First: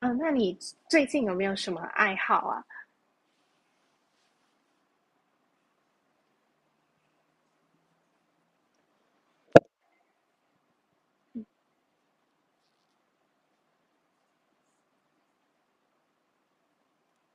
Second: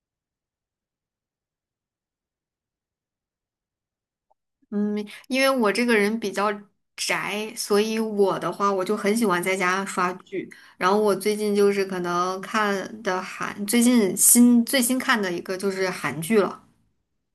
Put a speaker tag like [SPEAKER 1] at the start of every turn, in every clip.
[SPEAKER 1] 嗯，那你最近有没有什么爱好啊？
[SPEAKER 2] 嗯，因为我这个人比较宅，所以我的话，我就很喜欢在家刷剧。然后我最近就是可能看的韩，最近最新看的一个就是韩剧了。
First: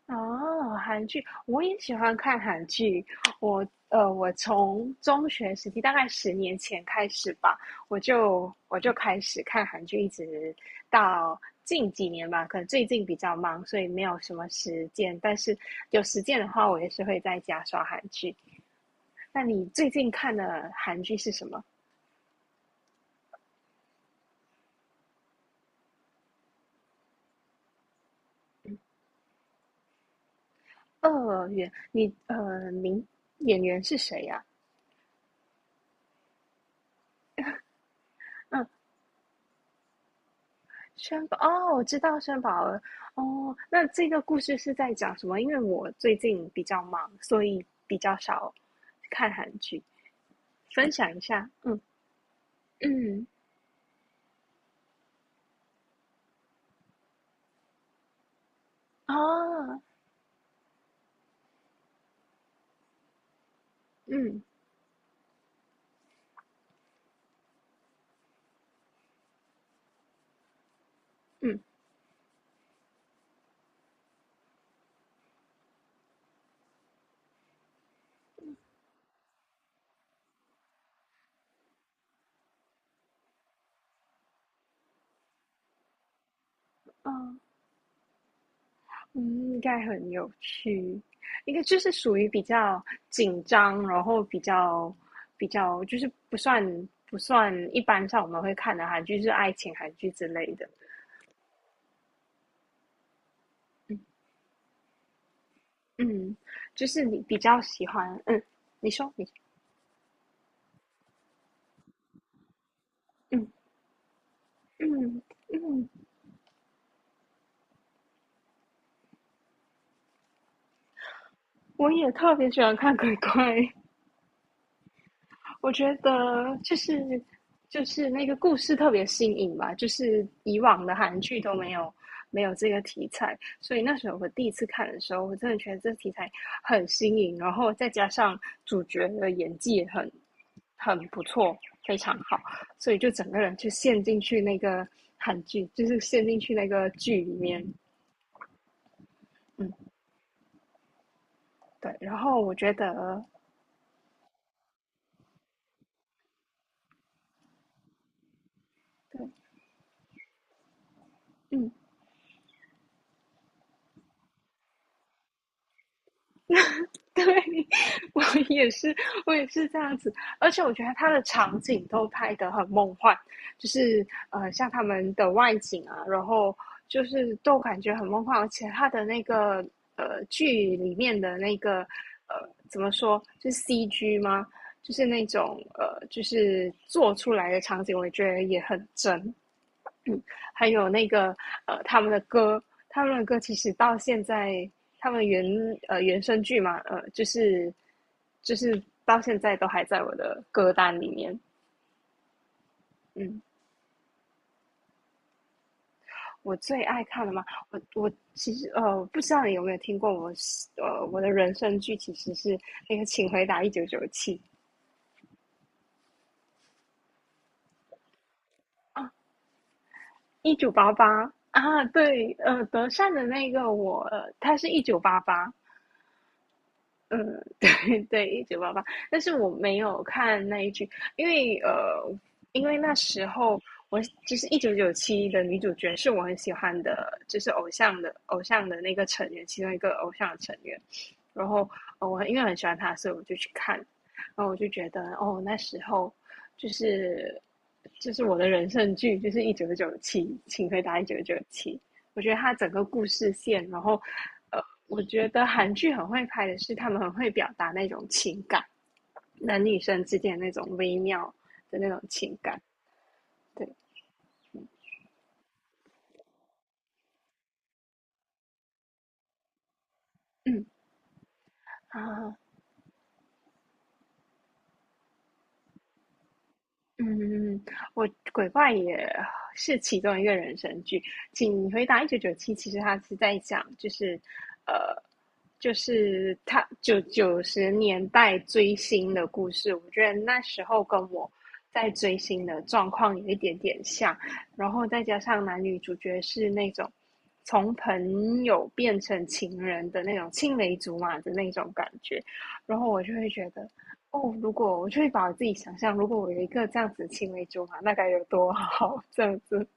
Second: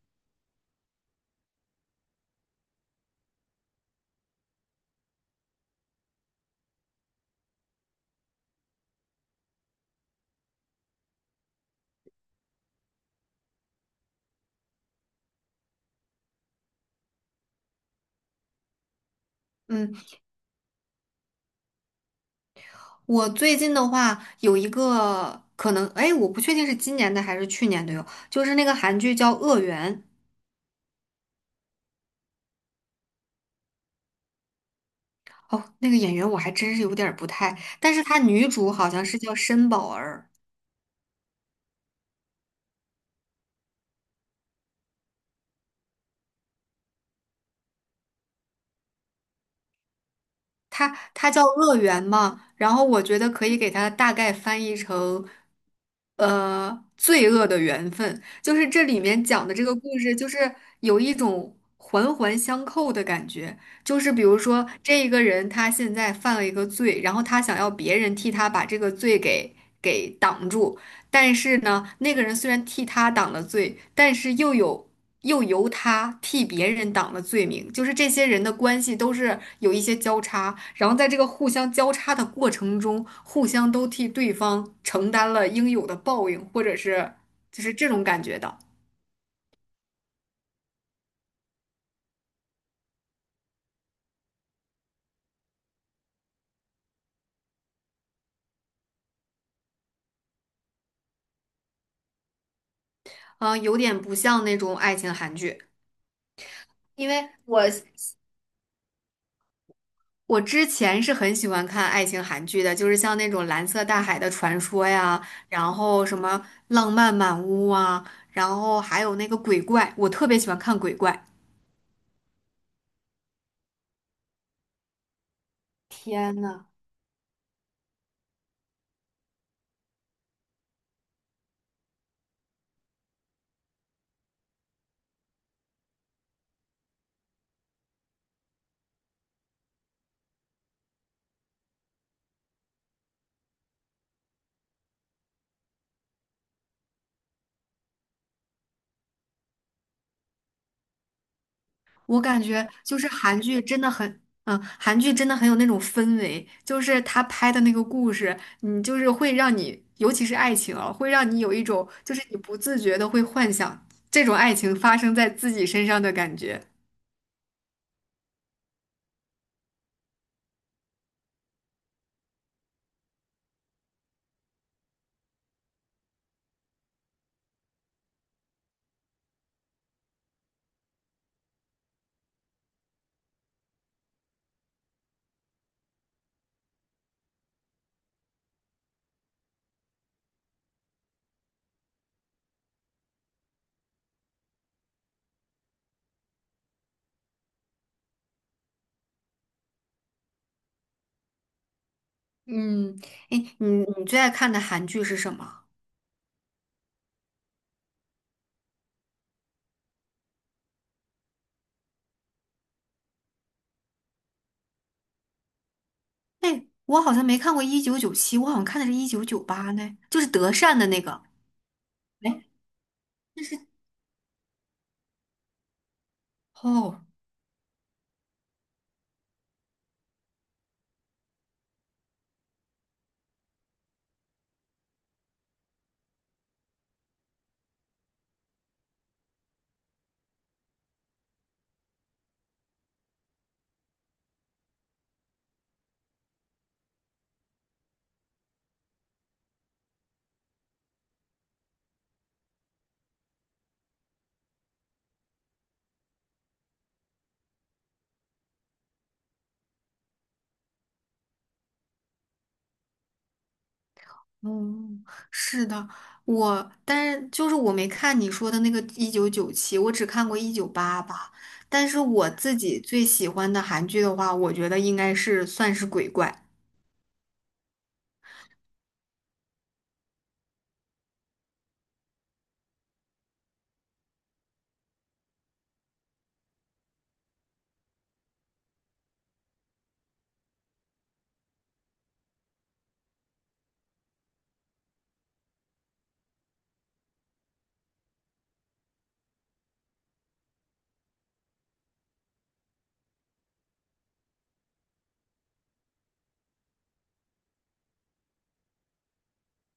[SPEAKER 1] 哦，韩剧，我也喜欢看韩剧。我从中学时期，大概10年前开始吧，我就开始看韩剧，一直到近几年吧。可能最近比较忙，所以没有什么时间。但是有时间的话，我也是会在家刷韩剧。那你最
[SPEAKER 2] 嗯，
[SPEAKER 1] 近看的韩剧是什么？
[SPEAKER 2] 我最近的话有一个可能，哎，我不确定是今年的还是去年的哟，就是那个韩剧叫《恶缘》。
[SPEAKER 1] 二元，名演员是谁呀？
[SPEAKER 2] 哦，那个演员我还真是有点儿不太，但是她女
[SPEAKER 1] 嗯。
[SPEAKER 2] 主好像是叫申宝儿。
[SPEAKER 1] 轩宝哦，我知道轩宝了。哦，那这个故事是在讲什么？因为我最近比较忙，所以比较少看韩剧。
[SPEAKER 2] 它
[SPEAKER 1] 分享一
[SPEAKER 2] 它叫
[SPEAKER 1] 下。
[SPEAKER 2] 乐
[SPEAKER 1] 嗯
[SPEAKER 2] 园嘛，然后我觉
[SPEAKER 1] 嗯
[SPEAKER 2] 得可以给它大概翻译成，罪恶的缘分，就是这里面讲的这个
[SPEAKER 1] 啊，
[SPEAKER 2] 故事，就是有一种环环相扣的感觉，就是比如
[SPEAKER 1] 嗯
[SPEAKER 2] 说这一个人他现在犯了一个罪，然后他想要别人替他把这个罪给挡住，但是
[SPEAKER 1] 嗯
[SPEAKER 2] 呢，那个人虽然替他挡了罪，但是又有。又由他替别人挡了罪名，就是这些人的关系都是有一些交叉，然后在这个互相交叉的过程中，互相都替对方承担了应有的报应，或者
[SPEAKER 1] 啊，
[SPEAKER 2] 是就是这种感觉的。
[SPEAKER 1] 嗯，应该很有趣。应该就是属于比较紧张，然后比较就是不算一般上我们会看的韩剧，就是爱情韩剧之类的。
[SPEAKER 2] 嗯、有
[SPEAKER 1] 嗯
[SPEAKER 2] 点不像那种爱情韩剧，
[SPEAKER 1] 嗯，就是
[SPEAKER 2] 因
[SPEAKER 1] 你
[SPEAKER 2] 为
[SPEAKER 1] 比较
[SPEAKER 2] 我
[SPEAKER 1] 喜欢，嗯，你说你，
[SPEAKER 2] 我之前是很喜欢看爱情韩剧的，就是像那种
[SPEAKER 1] 嗯。
[SPEAKER 2] 《蓝色大海的传说》
[SPEAKER 1] 嗯，
[SPEAKER 2] 呀，然后什么《浪漫满屋》啊，然后还有那个鬼怪，我特别喜欢看鬼怪。
[SPEAKER 1] 我也特别喜欢看鬼鬼，我觉
[SPEAKER 2] 天
[SPEAKER 1] 得
[SPEAKER 2] 呐！
[SPEAKER 1] 就是那个故事特别新颖吧，就是以往的韩剧都没有这个题材，所以那时候我第一次看的时候，我真的觉得这题材很新颖，然后再加上主角的演技也很不错，非常好，所以就整个人就陷进去那个韩剧，就是陷进去那个剧里面。嗯，对，然
[SPEAKER 2] 我
[SPEAKER 1] 后
[SPEAKER 2] 感
[SPEAKER 1] 我
[SPEAKER 2] 觉
[SPEAKER 1] 觉
[SPEAKER 2] 就是
[SPEAKER 1] 得，
[SPEAKER 2] 韩剧真的很有那种氛围，就是他拍的那个故事，你就是
[SPEAKER 1] 对，
[SPEAKER 2] 会让你，尤其是爱情啊，会让你有一
[SPEAKER 1] 嗯。
[SPEAKER 2] 种就是你不自觉的会幻想这种爱情发生在自己身上的感觉。
[SPEAKER 1] 对，我也是，我也是这样子。而且我觉得它的场景都拍得很梦幻，像他们的外景啊，然后就是都感觉很梦幻。而且它的那个剧里面的那个怎么说，就是 CG 吗？就是就是做出来的场景，我也觉得也很真。还有那个他们的歌，他们的歌其实到现在，他们原呃原声剧嘛，就是到现在都还在我的歌单里面。
[SPEAKER 2] 嗯，哎，
[SPEAKER 1] 嗯，
[SPEAKER 2] 你最爱看的韩剧是什么？
[SPEAKER 1] 我最爱看的嘛，我其实不知道你有没有听过我的人生剧其实是那个《请回答一九九七》。
[SPEAKER 2] 哎，我好像没看过《一九九七》，我好像看的是《1998》呢，就是德
[SPEAKER 1] 一九
[SPEAKER 2] 善的
[SPEAKER 1] 八
[SPEAKER 2] 那个。
[SPEAKER 1] 八啊，对，
[SPEAKER 2] 哎，
[SPEAKER 1] 德善的那个我，他是一九八八，
[SPEAKER 2] 哦。
[SPEAKER 1] 嗯，对对，《一九八八，但是我没有看那一句。因为呃，因为那时候我就是《一九九七的女主角是我很喜欢的，就是偶像的那个成员，其中一个偶像的成员。然后，我因为很喜欢他，所以我就去看，然后我就觉得哦，那时候就是就是我的人生剧，就是《一九九七，请回答一九九七》。我觉得它整个故事线，然后呃，我觉得韩剧很会拍的是，他们很会表达那种情感，男女生之间那种微妙的那种情感。对，
[SPEAKER 2] 哦，是的，但是就是我没看你说的那个一九九七，我只看过一
[SPEAKER 1] 嗯，
[SPEAKER 2] 九八八。但是我
[SPEAKER 1] 啊，
[SPEAKER 2] 自己最喜欢的韩剧的话，我觉得应该是算是鬼怪。
[SPEAKER 1] 嗯，嗯嗯嗯，我鬼怪也是其中一个人生剧。请回答一九九七，其实他是在讲，就是，呃，就是他九九十年代追星的故事。我觉得那时候跟我在追星的状况有一点点像，然后再加上男女主角是那种从朋友变成情人的那种青梅竹马的那种感觉，然后我就会觉得哦，我就会把我自己想象，如果我有一个这样子的青梅竹马，那该有多好，这样子。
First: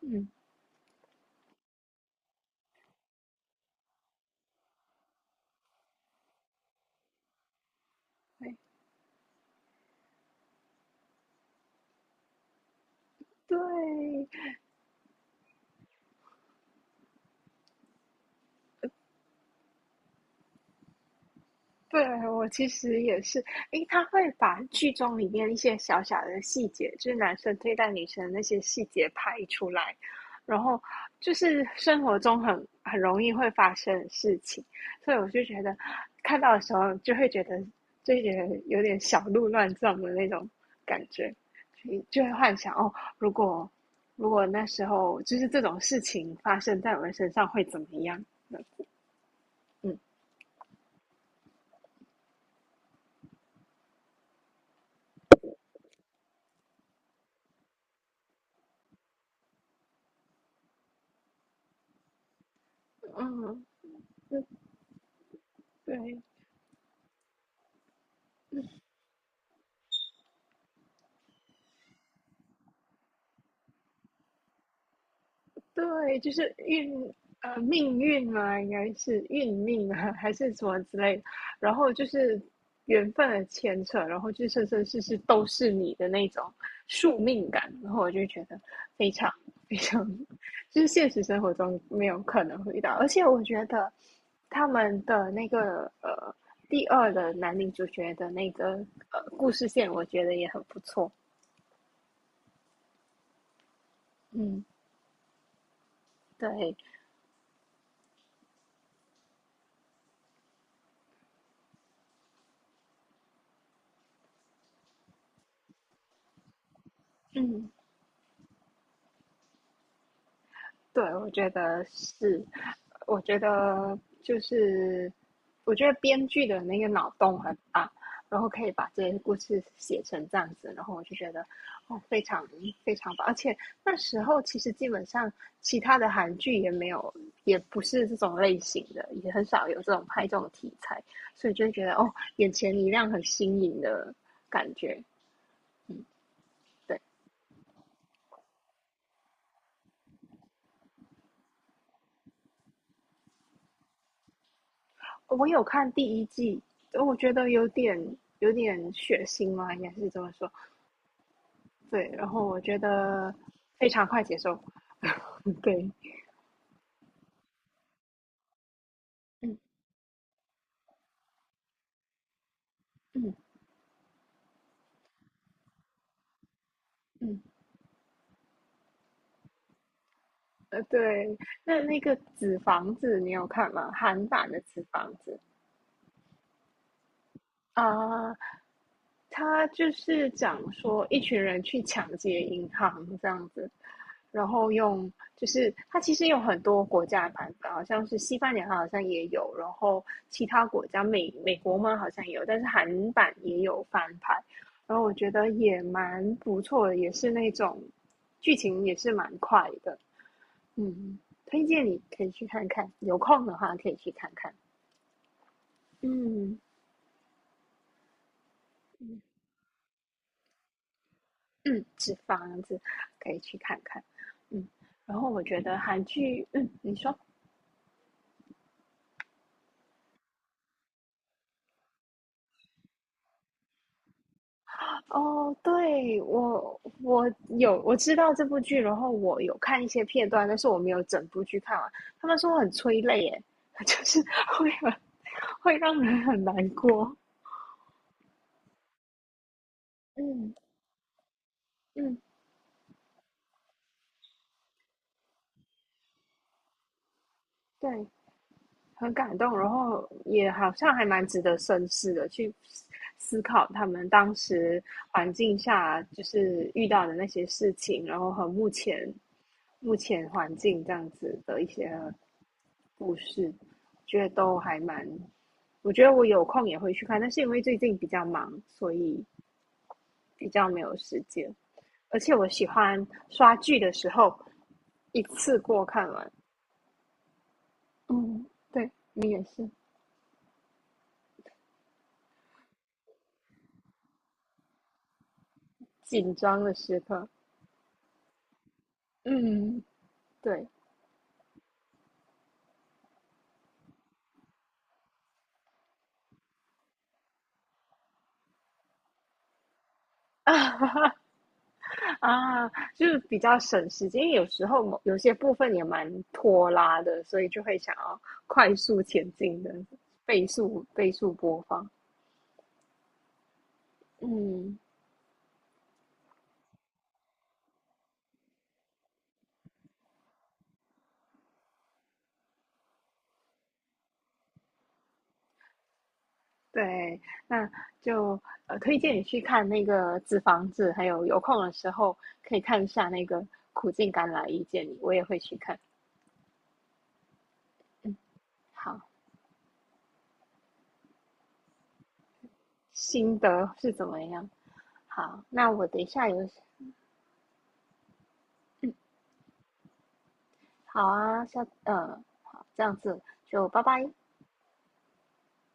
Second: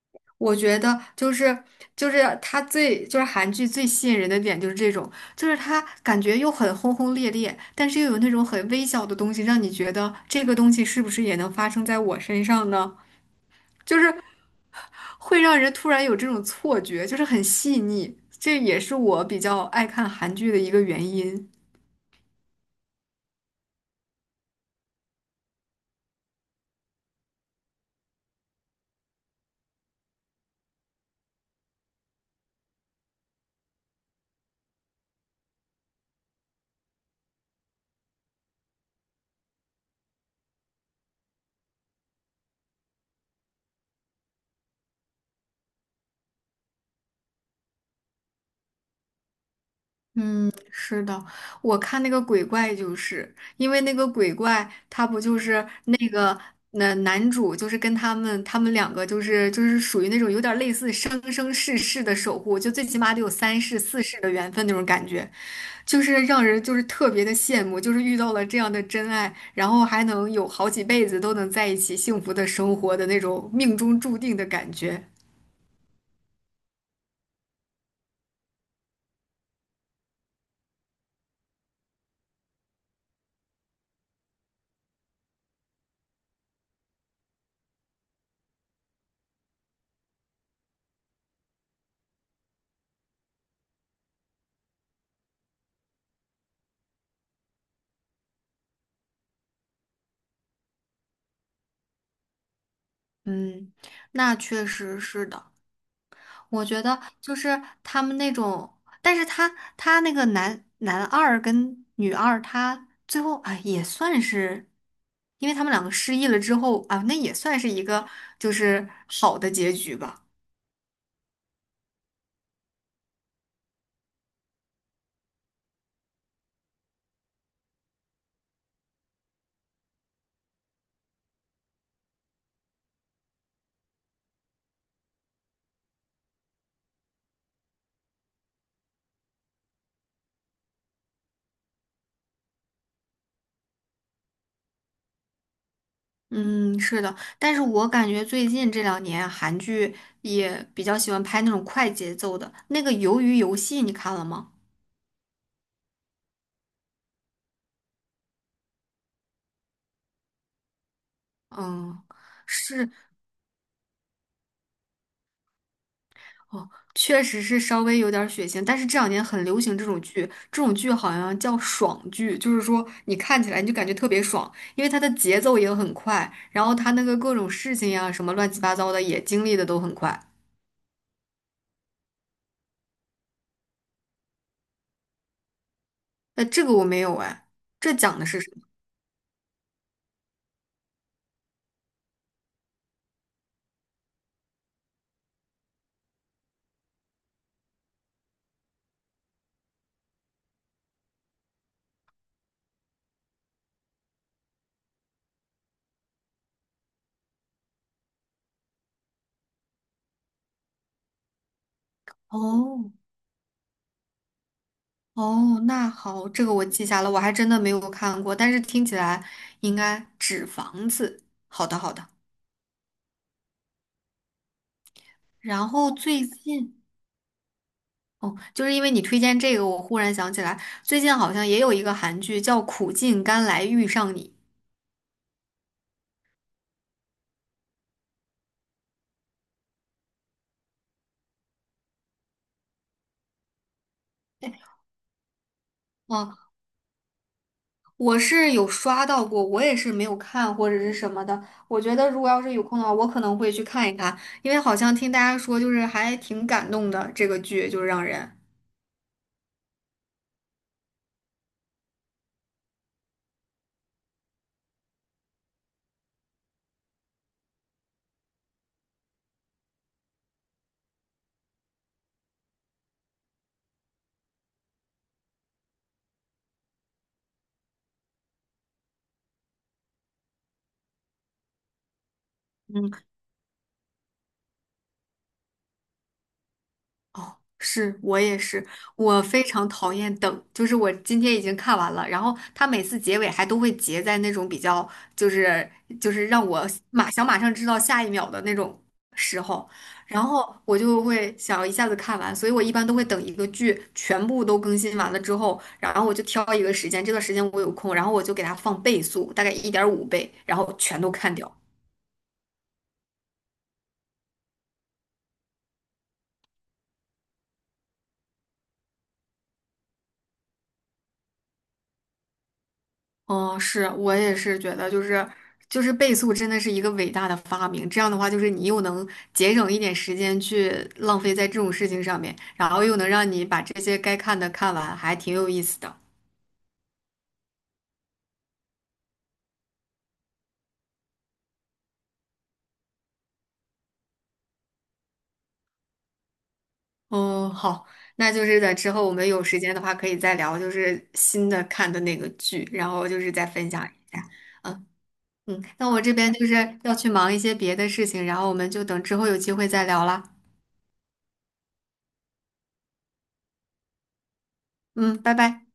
[SPEAKER 1] 嗯，
[SPEAKER 2] 我觉得就是就是它最就是韩剧最吸引人的点就是这种，就是它感觉又很轰轰烈烈，但是又有那种
[SPEAKER 1] 对，
[SPEAKER 2] 很微小的东西，让你觉得这个东西是不是也能发生在我身上呢？就是
[SPEAKER 1] 对
[SPEAKER 2] 会让人突然有这种错觉，就是很细腻。这也是我比较爱看韩剧的一个原因。
[SPEAKER 1] 对，我其实也是。诶，他会把剧中里面一些小小的细节，就是男生对待女生的那些细节拍出来，然后就是生活中很容易会发生的事情，所以我就觉得看到的时候就会觉得有点小鹿乱撞的那种感觉，所以就会幻想哦，如果那时候就是这种事情发生在我的身上会怎么样呢？嗯
[SPEAKER 2] 是的，我看那个鬼怪，就是因为那个鬼怪，他不就是那男主，就是跟他们两个，就是属于那种有点类似生生世世的守护，就最起码得有三
[SPEAKER 1] 嗯
[SPEAKER 2] 世四世的
[SPEAKER 1] 嗯，
[SPEAKER 2] 缘分那种感觉。就是
[SPEAKER 1] 对。
[SPEAKER 2] 让人就是特别的羡慕，就是遇到了这样的真爱，然后还能有好几辈子都能在一起幸福的生活的那种命中注定的感觉。
[SPEAKER 1] 对，就是命运嘛，应该是运命啊，还是什么之类的。然后就是缘分的牵扯，然后就是生生世世都是你的那种宿命感。然后我就觉得非常非常，就是现实生活中没有可能会遇到。而且我觉得他们的那个第二的男女主角的那个故事线，我觉得也很不错。
[SPEAKER 2] 嗯，那
[SPEAKER 1] 嗯，
[SPEAKER 2] 确实是的。我
[SPEAKER 1] 对，
[SPEAKER 2] 觉得就是他们那种，但是他那个男二跟女二，他最后啊也算是，因为他们两个失忆了之后啊，那也算是
[SPEAKER 1] 嗯。
[SPEAKER 2] 一个就是好的结局吧。
[SPEAKER 1] 对，我觉得是，我觉得就是，我觉得编剧的那个脑洞很大，然后可以把这些故事写成这样子，然后我就觉得哦，非常非常棒。而且那时候其实基本上其他的韩剧也没有，也不是这种类型的，也很少有这种拍这种题材，所以就会觉得哦，眼前一亮，很新颖的感觉。
[SPEAKER 2] 嗯，
[SPEAKER 1] 对。
[SPEAKER 2] 是的，但是我感觉最近这两年韩剧也比较喜欢拍那种快节奏的。那个《鱿鱼游戏》，你看了吗？
[SPEAKER 1] 我有看第一季，我觉得有点血腥嘛，应该是这么说。
[SPEAKER 2] 嗯，
[SPEAKER 1] 对，然后我觉
[SPEAKER 2] 是
[SPEAKER 1] 得非常快接受。对，
[SPEAKER 2] 哦，确实是稍微有点儿血腥，但是这两年很
[SPEAKER 1] 嗯
[SPEAKER 2] 流行这种剧，这种剧好像叫爽剧，就是说你
[SPEAKER 1] 嗯
[SPEAKER 2] 看起来你就感觉特别爽，因为它的节奏也很快，然后它那个各
[SPEAKER 1] 嗯，
[SPEAKER 2] 种事情呀、什么乱七八糟的也经历的都很快。
[SPEAKER 1] 对。那那个《纸房子》你有看吗？韩版的《纸房子》
[SPEAKER 2] 那这个我没有哎，这讲的
[SPEAKER 1] 啊，
[SPEAKER 2] 是什么？
[SPEAKER 1] 他就是讲说一群人去抢劫银行这样子，然后，就是它其实有很多国家的版本，好像是西班牙好像也有，然后其他国家美国嘛好像也有，但是韩版也有翻拍，然后我觉得也蛮不错的，也是那种剧情也是蛮快的。嗯，推荐你可以去看
[SPEAKER 2] 哦
[SPEAKER 1] 看，有空的话可以去看看，
[SPEAKER 2] 哦，那好，这个
[SPEAKER 1] 嗯。
[SPEAKER 2] 我记下了，我还真的没有看过，但是听起来应该纸房子。好的，
[SPEAKER 1] 嗯，
[SPEAKER 2] 好的。
[SPEAKER 1] 纸房子可以去看看，嗯，然后我觉
[SPEAKER 2] 然
[SPEAKER 1] 得
[SPEAKER 2] 后
[SPEAKER 1] 韩
[SPEAKER 2] 最
[SPEAKER 1] 剧，嗯，
[SPEAKER 2] 近，
[SPEAKER 1] 你说，
[SPEAKER 2] 哦，就是因为你推荐这个，我忽然想起来，最近好像也有一个韩剧叫《苦尽甘来遇上你》。
[SPEAKER 1] 哦，对，我有我知道这部剧，然后我有看一些片段，但是我没有整部剧看完。他们说很催泪，耶，就是
[SPEAKER 2] 哎
[SPEAKER 1] 会很会让人
[SPEAKER 2] 哦，
[SPEAKER 1] 很难过。
[SPEAKER 2] 我是有刷到过，我也是没有看
[SPEAKER 1] 嗯
[SPEAKER 2] 或者是什么的。我觉得
[SPEAKER 1] 嗯，
[SPEAKER 2] 如果要是有空的话，我可能会去看一看，因为好像听大家说就是还挺感动的，这个剧就是
[SPEAKER 1] 对，
[SPEAKER 2] 让人。
[SPEAKER 1] 很感动，然后也好像还蛮值得深思的，去思考他们当时环境下就是遇到的那些事情，然后和目前环境这样子的一些故事，觉得都还蛮。我觉得我有空也会去看，但是因为最近比较忙，所以比较没有时间。而且我喜
[SPEAKER 2] 嗯。
[SPEAKER 1] 欢刷剧的时候一次过看完。
[SPEAKER 2] 哦，是我也
[SPEAKER 1] 嗯，
[SPEAKER 2] 是，
[SPEAKER 1] 对
[SPEAKER 2] 我
[SPEAKER 1] 你也
[SPEAKER 2] 非常
[SPEAKER 1] 是
[SPEAKER 2] 讨厌等，就是我今天已经看完了，然后他每次结尾还都会结在那种比较，就是就是
[SPEAKER 1] 紧
[SPEAKER 2] 让
[SPEAKER 1] 张
[SPEAKER 2] 我
[SPEAKER 1] 的时
[SPEAKER 2] 马想
[SPEAKER 1] 刻。
[SPEAKER 2] 马上知道下一秒的那种时候，
[SPEAKER 1] 嗯，
[SPEAKER 2] 然后
[SPEAKER 1] 对。
[SPEAKER 2] 我就会想一下子看完，所以我一般都会等一个剧全部都更新完了之后，然后我就挑一个时间，这段时间我有空，然后我就给它放倍速，大概1.5倍，然后全都 看掉。
[SPEAKER 1] 啊，就是比较省时间，因为有时候有些部分也蛮拖拉的，所以就会想要快速前进的，倍速播放。
[SPEAKER 2] 哦，是，我也是觉
[SPEAKER 1] 嗯，
[SPEAKER 2] 得，就是倍速真的是一个伟大的发明。这样的话，就是你又能节省一点时间去浪费在这种事情上面，然后又能让你把这些该看的看完，还挺有意思的。
[SPEAKER 1] 对，那就推荐你去看那个《纸房子》，还有有空的时候可以看一下那个《苦尽甘来遇见你》，我也会去看。
[SPEAKER 2] 哦，好，
[SPEAKER 1] 嗯，
[SPEAKER 2] 那就是在之
[SPEAKER 1] 好，
[SPEAKER 2] 后我们有时间的话，可以再聊，就是新的看的那个剧，然后就是
[SPEAKER 1] 心
[SPEAKER 2] 再分
[SPEAKER 1] 得
[SPEAKER 2] 享
[SPEAKER 1] 是怎
[SPEAKER 2] 一
[SPEAKER 1] 么
[SPEAKER 2] 下。
[SPEAKER 1] 样？
[SPEAKER 2] 嗯
[SPEAKER 1] 好，
[SPEAKER 2] 嗯，
[SPEAKER 1] 那我
[SPEAKER 2] 那我
[SPEAKER 1] 等一
[SPEAKER 2] 这
[SPEAKER 1] 下
[SPEAKER 2] 边就
[SPEAKER 1] 有
[SPEAKER 2] 是要去忙一些别的事情，然后我们就等之后有机会再聊啦。
[SPEAKER 1] 好啊，下，好，这样子就拜拜。
[SPEAKER 2] 嗯，拜拜。